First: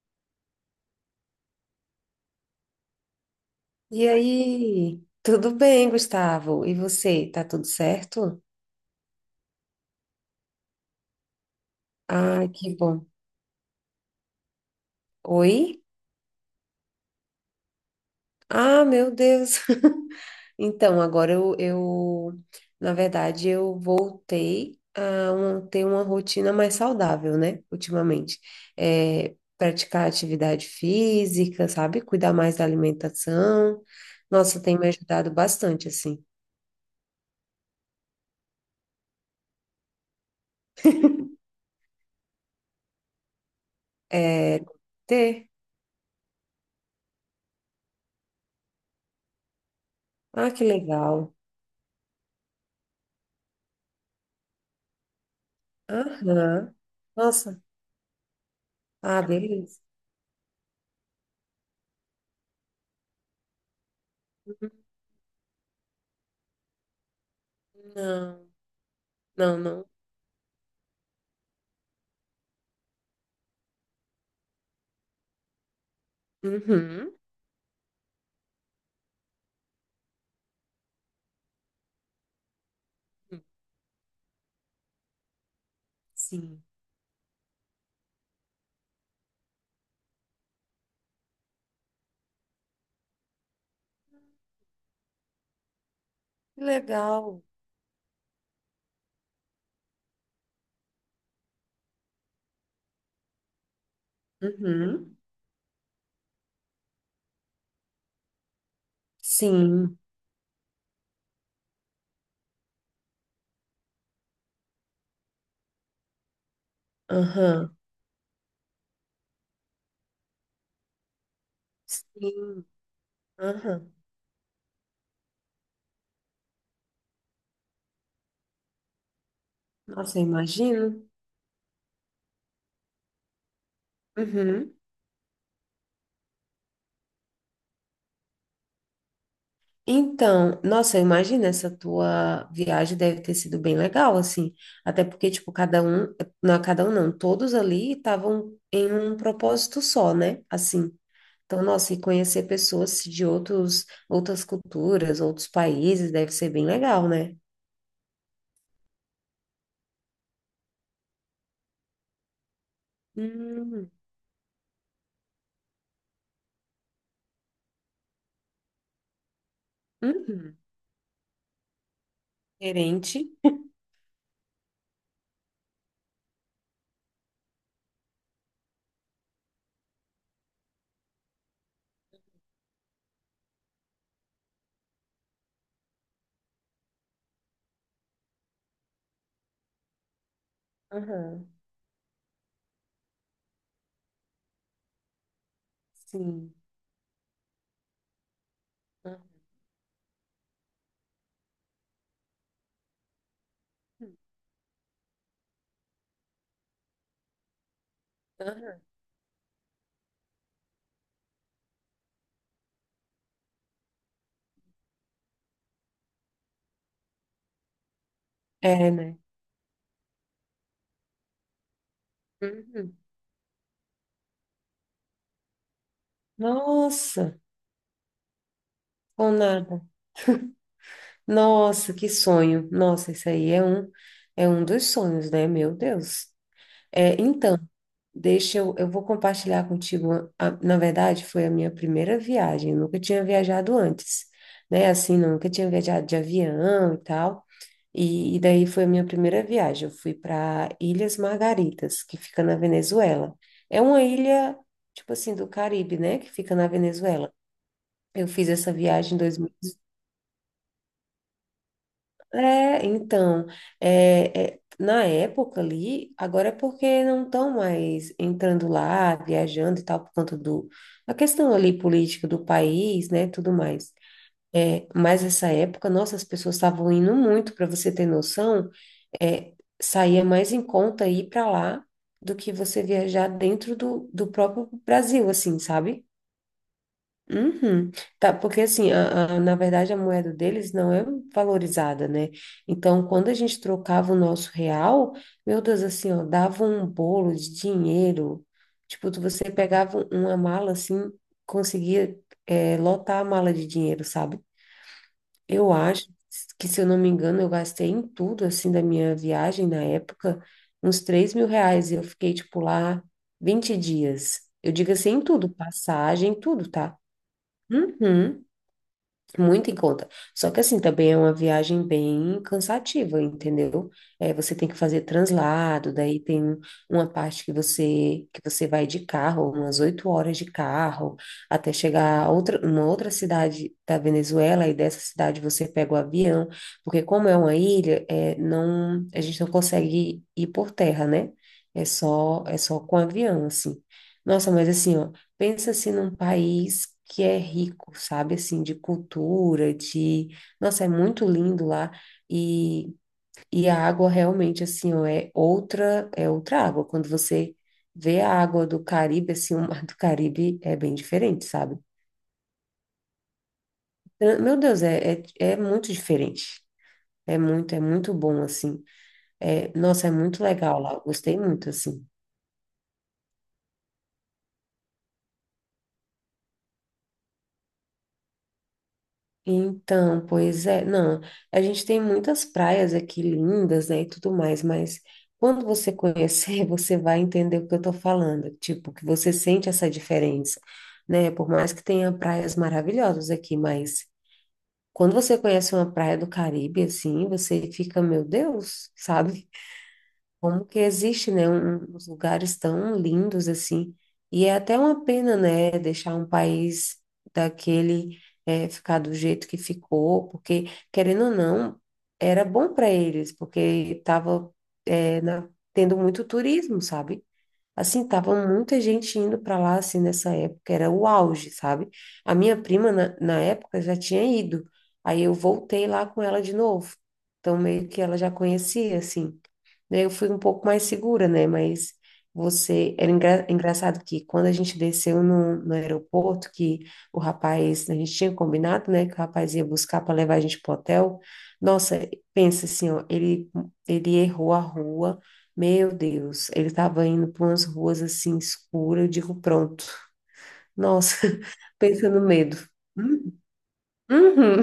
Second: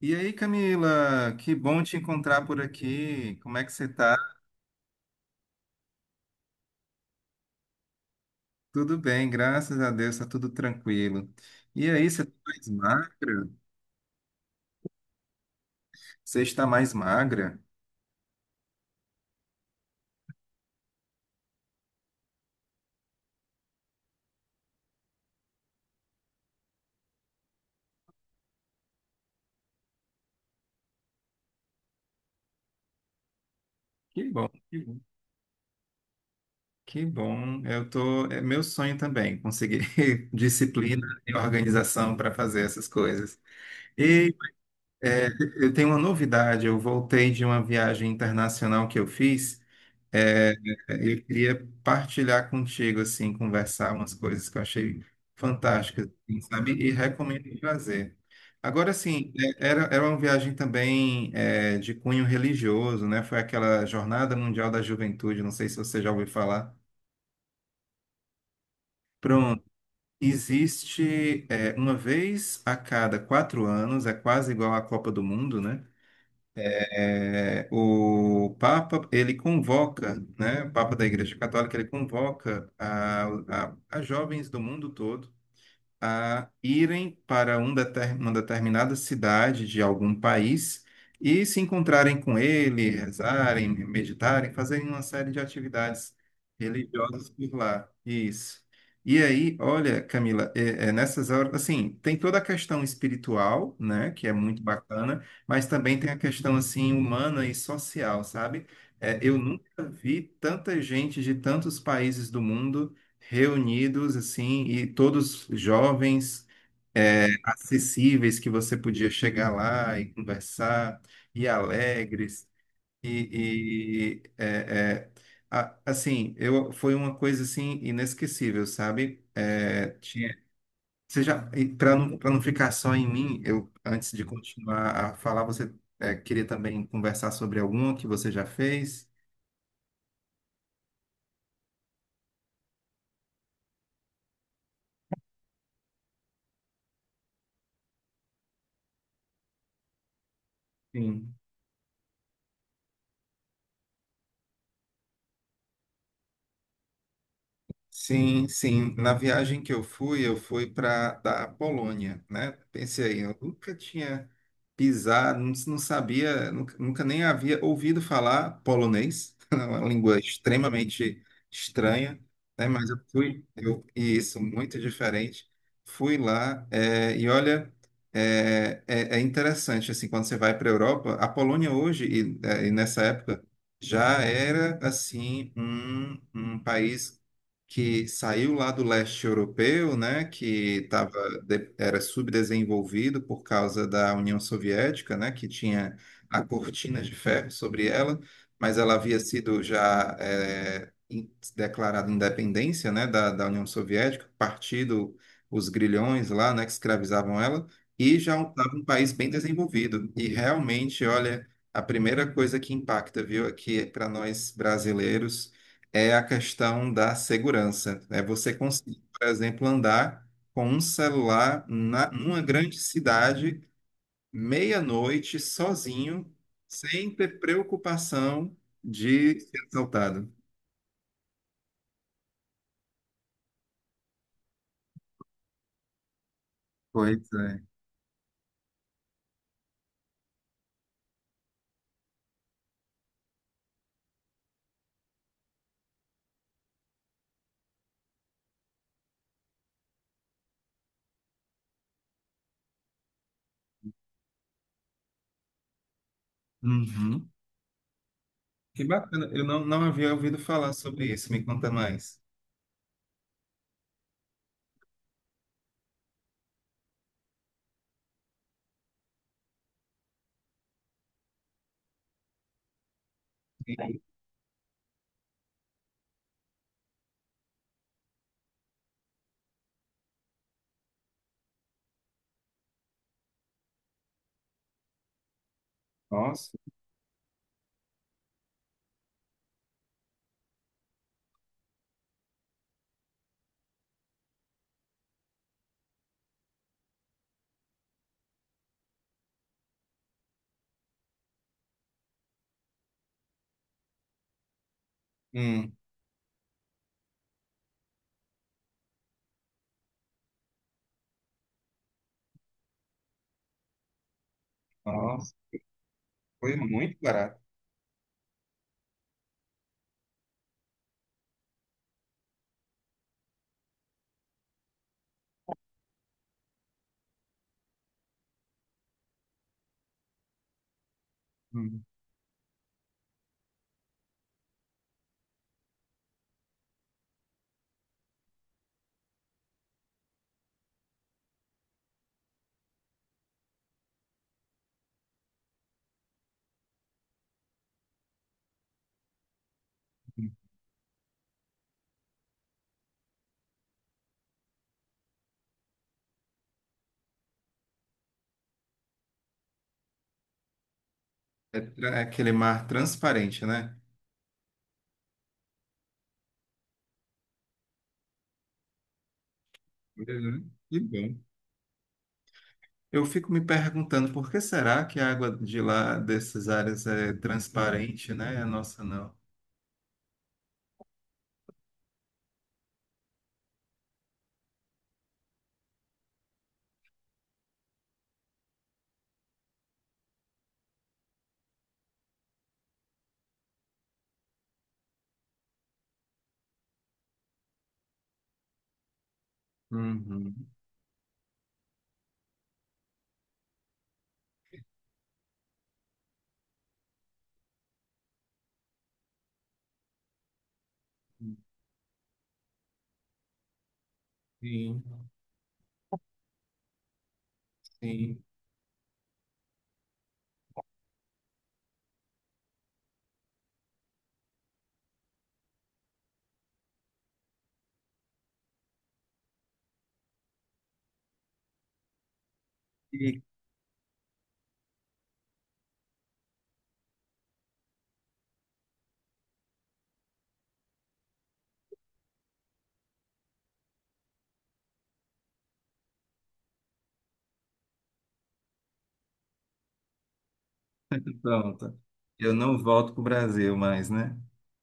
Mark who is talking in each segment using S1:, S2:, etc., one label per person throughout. S1: E aí, Camila, que bom te encontrar por aqui. Como é que você
S2: E
S1: tá?
S2: aí? Tudo bem, Gustavo? E você? Tá tudo certo?
S1: Tudo bem, graças a Deus, tá tudo tranquilo. E aí, você tá
S2: Ah,
S1: mais
S2: que bom.
S1: magra?
S2: Oi?
S1: Você está mais magra?
S2: Ah, meu Deus. Então, agora na verdade, eu voltei a ter uma rotina mais saudável, né? Ultimamente. É, praticar atividade física, sabe? Cuidar mais da alimentação.
S1: Que bom,
S2: Nossa, tem
S1: que
S2: me
S1: bom.
S2: ajudado bastante, assim.
S1: Que bom. Eu tô, é meu sonho também, conseguir disciplina e organização para fazer essas coisas. E
S2: É,
S1: é,
S2: ter.
S1: eu tenho uma novidade, eu voltei de uma viagem internacional que eu fiz.
S2: Ah,
S1: É,
S2: que
S1: eu
S2: legal.
S1: queria partilhar contigo, assim, conversar umas coisas que eu achei fantásticas, assim, sabe?
S2: Aham.
S1: E recomendo
S2: Nossa.
S1: fazer. Agora,
S2: Ah,
S1: assim, é,
S2: beleza.
S1: era, era uma viagem também de cunho religioso, né? Foi aquela Jornada Mundial da Juventude, não sei se você já ouviu falar.
S2: Não, não,
S1: Pronto,
S2: não.
S1: existe uma vez a cada 4 anos, é quase igual à Copa do Mundo, né?
S2: Uhum.
S1: O Papa, ele convoca, né, o Papa da Igreja Católica, ele convoca a jovens do mundo todo a
S2: Sim.
S1: irem para uma determinada cidade de algum país e se encontrarem com ele, rezarem, meditarem, fazerem uma série de atividades
S2: Que
S1: religiosas
S2: legal.
S1: por lá. Isso. E aí, olha, Camila, é nessas horas, assim, tem toda a questão espiritual, né, que é muito
S2: Uhum.
S1: bacana, mas também tem a questão, assim, humana e social, sabe? Eu nunca
S2: Sim.
S1: vi tanta gente de tantos países do mundo reunidos assim e todos jovens
S2: Aham.
S1: acessíveis, que você podia chegar lá e conversar, e alegres
S2: Sim. Aham.
S1: e, é, eu foi uma coisa assim inesquecível, sabe,
S2: Nossa, eu
S1: tinha
S2: imagino.
S1: você já. Para não, para não ficar só em mim, eu, antes de
S2: Uhum.
S1: continuar a falar, você queria também conversar sobre alguma que você já fez.
S2: Então, nossa, eu imagino essa tua viagem deve ter sido bem legal, assim. Até porque, tipo, cada um, não, é cada um não, todos ali estavam em um propósito só, né? Assim.
S1: Sim.
S2: Então, nossa, e conhecer pessoas de outras culturas, outros países, deve ser bem legal, né?
S1: Sim, sim. Na viagem que eu fui para da Polônia, né? Pensei aí, eu nunca
S2: Hum,
S1: tinha pisado, não, não sabia, nunca nem havia ouvido falar polonês, é uma língua
S2: uhum.
S1: extremamente estranha, né? Mas eu
S2: Diferente.
S1: fui, eu, e isso, muito diferente. Fui lá, e olha, é interessante, assim, quando você vai para a Europa, a Polônia hoje, e nessa época, já era, assim, um país que saiu lá do leste europeu, né, que tava,
S2: Aham,
S1: era subdesenvolvido por causa da União Soviética, né, que tinha a
S2: sim.
S1: cortina de ferro sobre ela, mas ela
S2: Aham,
S1: havia sido já declarada independência, né, da União Soviética, partido os grilhões lá, né, que escravizavam ela, e já estava
S2: aham.
S1: um país bem desenvolvido. E realmente, olha, a primeira coisa que impacta, viu, aqui para nós brasileiros, é a questão da segurança. É você
S2: É,
S1: conseguir,
S2: né?
S1: por exemplo, andar com um celular numa grande
S2: Uhum.
S1: cidade, meia-noite, sozinho, sem
S2: Nossa,
S1: ter preocupação
S2: com
S1: de ser
S2: nada.
S1: assaltado.
S2: Nossa, que sonho. Nossa, isso aí é um dos sonhos, né? Meu Deus. É,
S1: Pois
S2: então,
S1: é.
S2: deixa eu vou compartilhar contigo. Na verdade, foi a minha primeira viagem. Eu nunca tinha viajado antes, né? Assim, nunca tinha viajado de avião e tal. E daí foi a minha primeira viagem. Eu fui para Ilhas Margaritas, que fica na Venezuela. É uma ilha, tipo assim, do Caribe, né? Que fica na
S1: Uhum.
S2: Venezuela. Eu fiz essa
S1: Que
S2: viagem em
S1: bacana.
S2: dois
S1: Eu
S2: mil
S1: não,
S2: e.
S1: não havia ouvido falar sobre isso. Me conta mais.
S2: É, então, na época ali, agora é porque não estão mais entrando lá, viajando e tal, por conta a questão ali política do país, né, tudo mais. É, mas essa época, nossa, as pessoas estavam indo muito, para você ter noção, é, saía mais em conta ir para lá do que você viajar dentro do próprio Brasil, assim, sabe?
S1: Nossa.
S2: Uhum. Tá, porque assim, na verdade a moeda deles não é valorizada, né? Então, quando a gente trocava o nosso real, meu Deus, assim, ó, dava um bolo de dinheiro. Tipo, você pegava uma mala assim, conseguia, é, lotar a mala de dinheiro, sabe?
S1: Hum,
S2: Eu acho que, se eu não me engano, eu gastei em tudo, assim, da minha viagem na época, uns R$ 3.000. E eu fiquei, tipo, lá 20 dias. Eu digo assim, em
S1: nossa.
S2: tudo, passagem,
S1: Foi
S2: tudo, tá?
S1: muito barato.
S2: Uhum. Muito em conta. Só que assim, também é uma viagem bem cansativa, entendeu? É, você tem que fazer translado, daí tem uma parte que você vai de carro, umas 8 horas de carro, até
S1: Hum,
S2: chegar uma outra cidade da Venezuela, e dessa cidade você pega o avião, porque como é uma ilha, é, não, a gente não consegue ir por terra, né? É só com avião, assim. Nossa, mas assim, ó, pensa assim num país que é rico, sabe, assim, de cultura, de.
S1: hum.
S2: Nossa, é muito lindo lá e, e a água realmente, assim, ó, é outra água. Quando você vê a água do Caribe, assim, o mar do Caribe é bem diferente, sabe?
S1: É aquele mar transparente, né?
S2: Meu Deus, é muito diferente. É muito bom, assim. É, nossa, é muito
S1: Uhum. Que
S2: legal lá.
S1: bom.
S2: Gostei muito, assim.
S1: Eu fico me perguntando por que será que a água de lá dessas áreas é transparente, né? A nossa não.
S2: Então, pois é, não, a gente tem muitas praias aqui lindas, né, e tudo mais, mas quando você conhecer, você vai entender o que eu tô falando, tipo, que você sente essa diferença, né, por mais que tenha praias maravilhosas aqui, mas quando você conhece uma praia do Caribe, assim, você fica, meu Deus, sabe?
S1: Uhum.
S2: Como que existe, né, uns lugares tão lindos assim. E é até uma pena, né, deixar um país daquele ficar do jeito que ficou, porque, querendo ou não, era bom para eles, porque estava
S1: Sim,
S2: tendo muito turismo, sabe? Assim,
S1: sim.
S2: tava muita gente indo para lá, assim, nessa época, era o auge, sabe? A minha prima, na época, já tinha ido, aí eu voltei lá com ela de novo, então meio que ela já conhecia, assim. Daí eu fui um pouco mais segura, né? Mas você, era
S1: E
S2: engraçado que quando a gente desceu no aeroporto, que o rapaz, a gente tinha combinado, né, que o rapaz ia buscar para levar a gente pro hotel, nossa, pensa assim, ó, ele errou a rua, meu Deus, ele estava indo por umas ruas assim escuras, eu digo, pronto. Nossa,
S1: pronto.
S2: pensa no
S1: Eu
S2: medo.
S1: não volto para o
S2: Hum,
S1: Brasil mais, né?
S2: uhum.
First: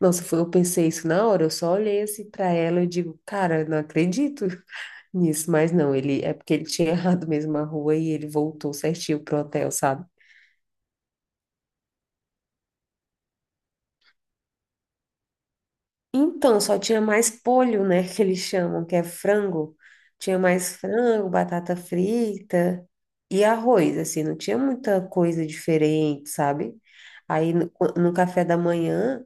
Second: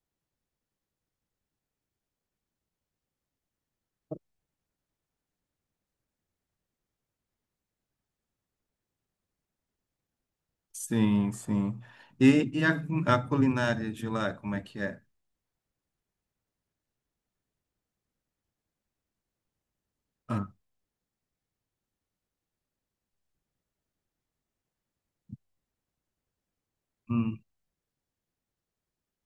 S2: Nossa, eu pensei isso na hora, eu só olhei assim para ela e digo, cara, não acredito nisso, mas não, ele é porque ele tinha errado mesmo a rua e ele voltou certinho pro hotel, sabe?
S1: Sim, sim. E, e a, a culinária de lá, como é que é?
S2: Então, só tinha mais polho, né, que eles chamam, que é frango. Tinha
S1: Ah,
S2: mais frango, batata frita e arroz, assim, não tinha muita coisa diferente, sabe?
S1: hum,
S2: Aí no café da manhã.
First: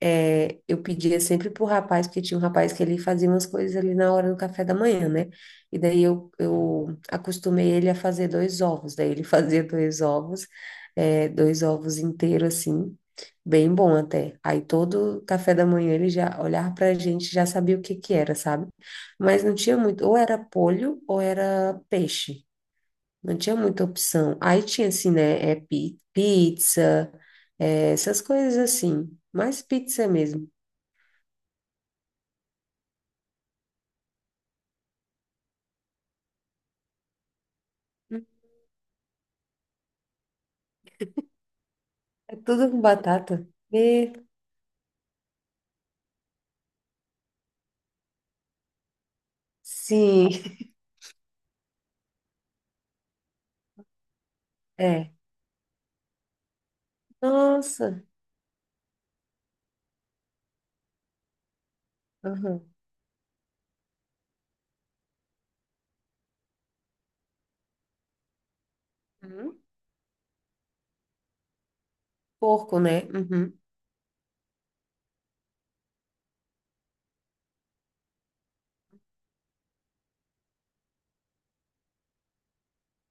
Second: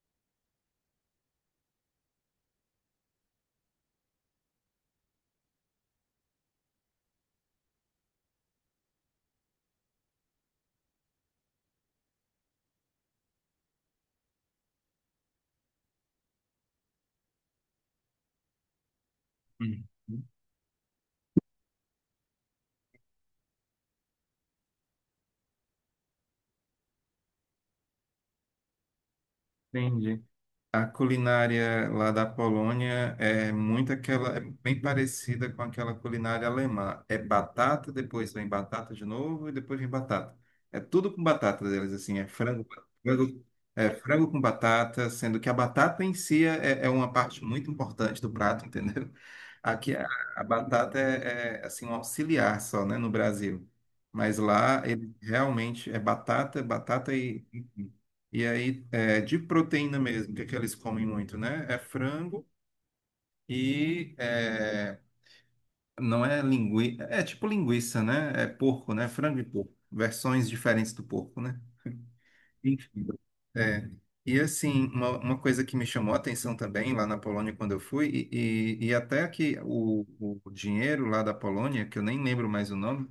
S2: É, eu pedia sempre pro rapaz, porque tinha um rapaz que ele fazia umas coisas ali na hora do café da manhã, né? E daí eu acostumei ele a fazer dois ovos. Daí ele fazia dois ovos, dois ovos inteiros assim, bem bom até. Aí todo café da manhã ele já olhava pra gente, e já sabia o que que era, sabe? Mas não tinha
S1: hum.
S2: muito, ou era polho ou era peixe. Não tinha muita opção. Aí tinha assim, né? É pizza, essas coisas assim. Mais pizza
S1: Entendi.
S2: mesmo.
S1: A culinária lá da Polônia é muito aquela, é bem parecida com aquela culinária alemã. É batata, depois vem batata de novo e depois vem batata. É tudo com batata deles, assim, é
S2: É tudo com
S1: frango,
S2: batata?
S1: é
S2: E,
S1: frango com batata, sendo que a batata em si é uma parte muito importante do prato, entendeu? Aqui a,
S2: sim,
S1: a batata assim um auxiliar só, né, no Brasil. Mas lá ele
S2: é.
S1: realmente é batata, batata
S2: Nossa.
S1: e aí é de proteína mesmo, que é que eles comem muito, né? É frango
S2: Aham.
S1: e não é linguiça, é tipo linguiça, né? É porco, né? Frango e
S2: Hum?
S1: porco, versões diferentes do porco, né?
S2: Porco, né?
S1: Enfim.
S2: Uhum.
S1: É. E assim, uma coisa que me chamou a atenção também lá na Polônia quando eu fui, e até que o dinheiro lá da Polônia, que eu nem lembro mais o nome,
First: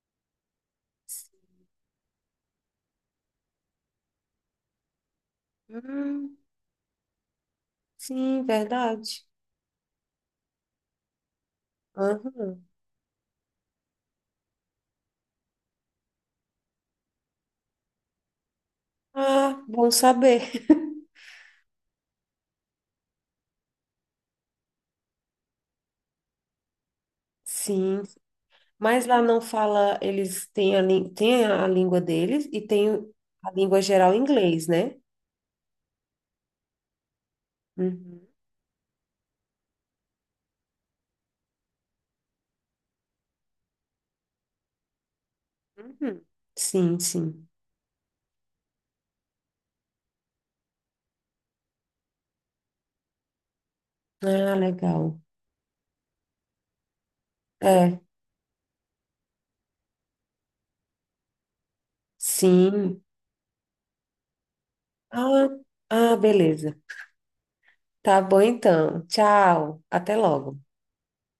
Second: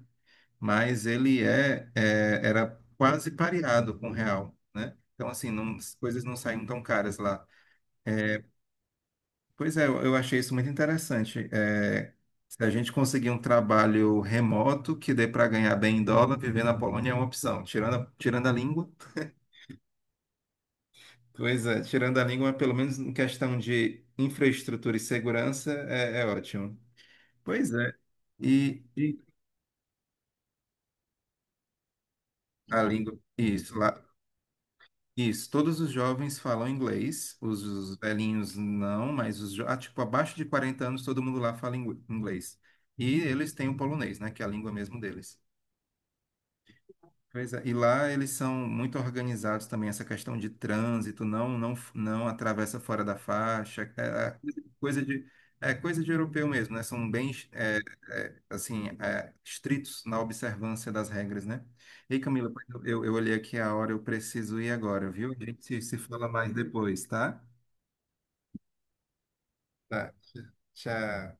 S1: mas ele era quase pareado com o real, né? Então assim, não, as coisas não
S2: Hum,
S1: saíam tão caras lá.
S2: sim, verdade.
S1: Pois é, eu achei isso muito interessante. É,
S2: Aham.
S1: se a gente conseguir um trabalho remoto que dê para ganhar bem em dólar, viver na Polônia é uma opção. Tirando a, tirando a língua,
S2: Ah, bom saber.
S1: pois é, tirando a língua, pelo menos em questão de infraestrutura e segurança, é ótimo. Pois é.
S2: Sim. Mas
S1: E
S2: lá não fala, eles têm a língua deles e
S1: a
S2: tem
S1: língua,
S2: a
S1: isso,
S2: língua
S1: lá,
S2: geral em inglês, né?
S1: isso. Todos os jovens falam inglês, os
S2: Uhum.
S1: velhinhos não, mas os, ah, tipo, abaixo de 40 anos, todo mundo lá fala inglês. E eles têm o polonês, né, que é a língua mesmo deles.
S2: Uhum. Sim, sim.
S1: Pois é, e lá eles são muito organizados também, essa questão de trânsito, não atravessa fora da faixa,
S2: Ah,
S1: coisa
S2: legal.
S1: de é coisa de europeu mesmo, né? São bem
S2: É,
S1: assim estritos na observância das regras, né? Ei, Camila, pois eu,
S2: sim.
S1: eu olhei aqui a hora, eu preciso ir agora, viu? A
S2: Ah,
S1: gente se
S2: ah,
S1: fala mais
S2: beleza.
S1: depois, tá?
S2: Tá bom então. Tchau.
S1: Tá,
S2: Até logo.
S1: tchau.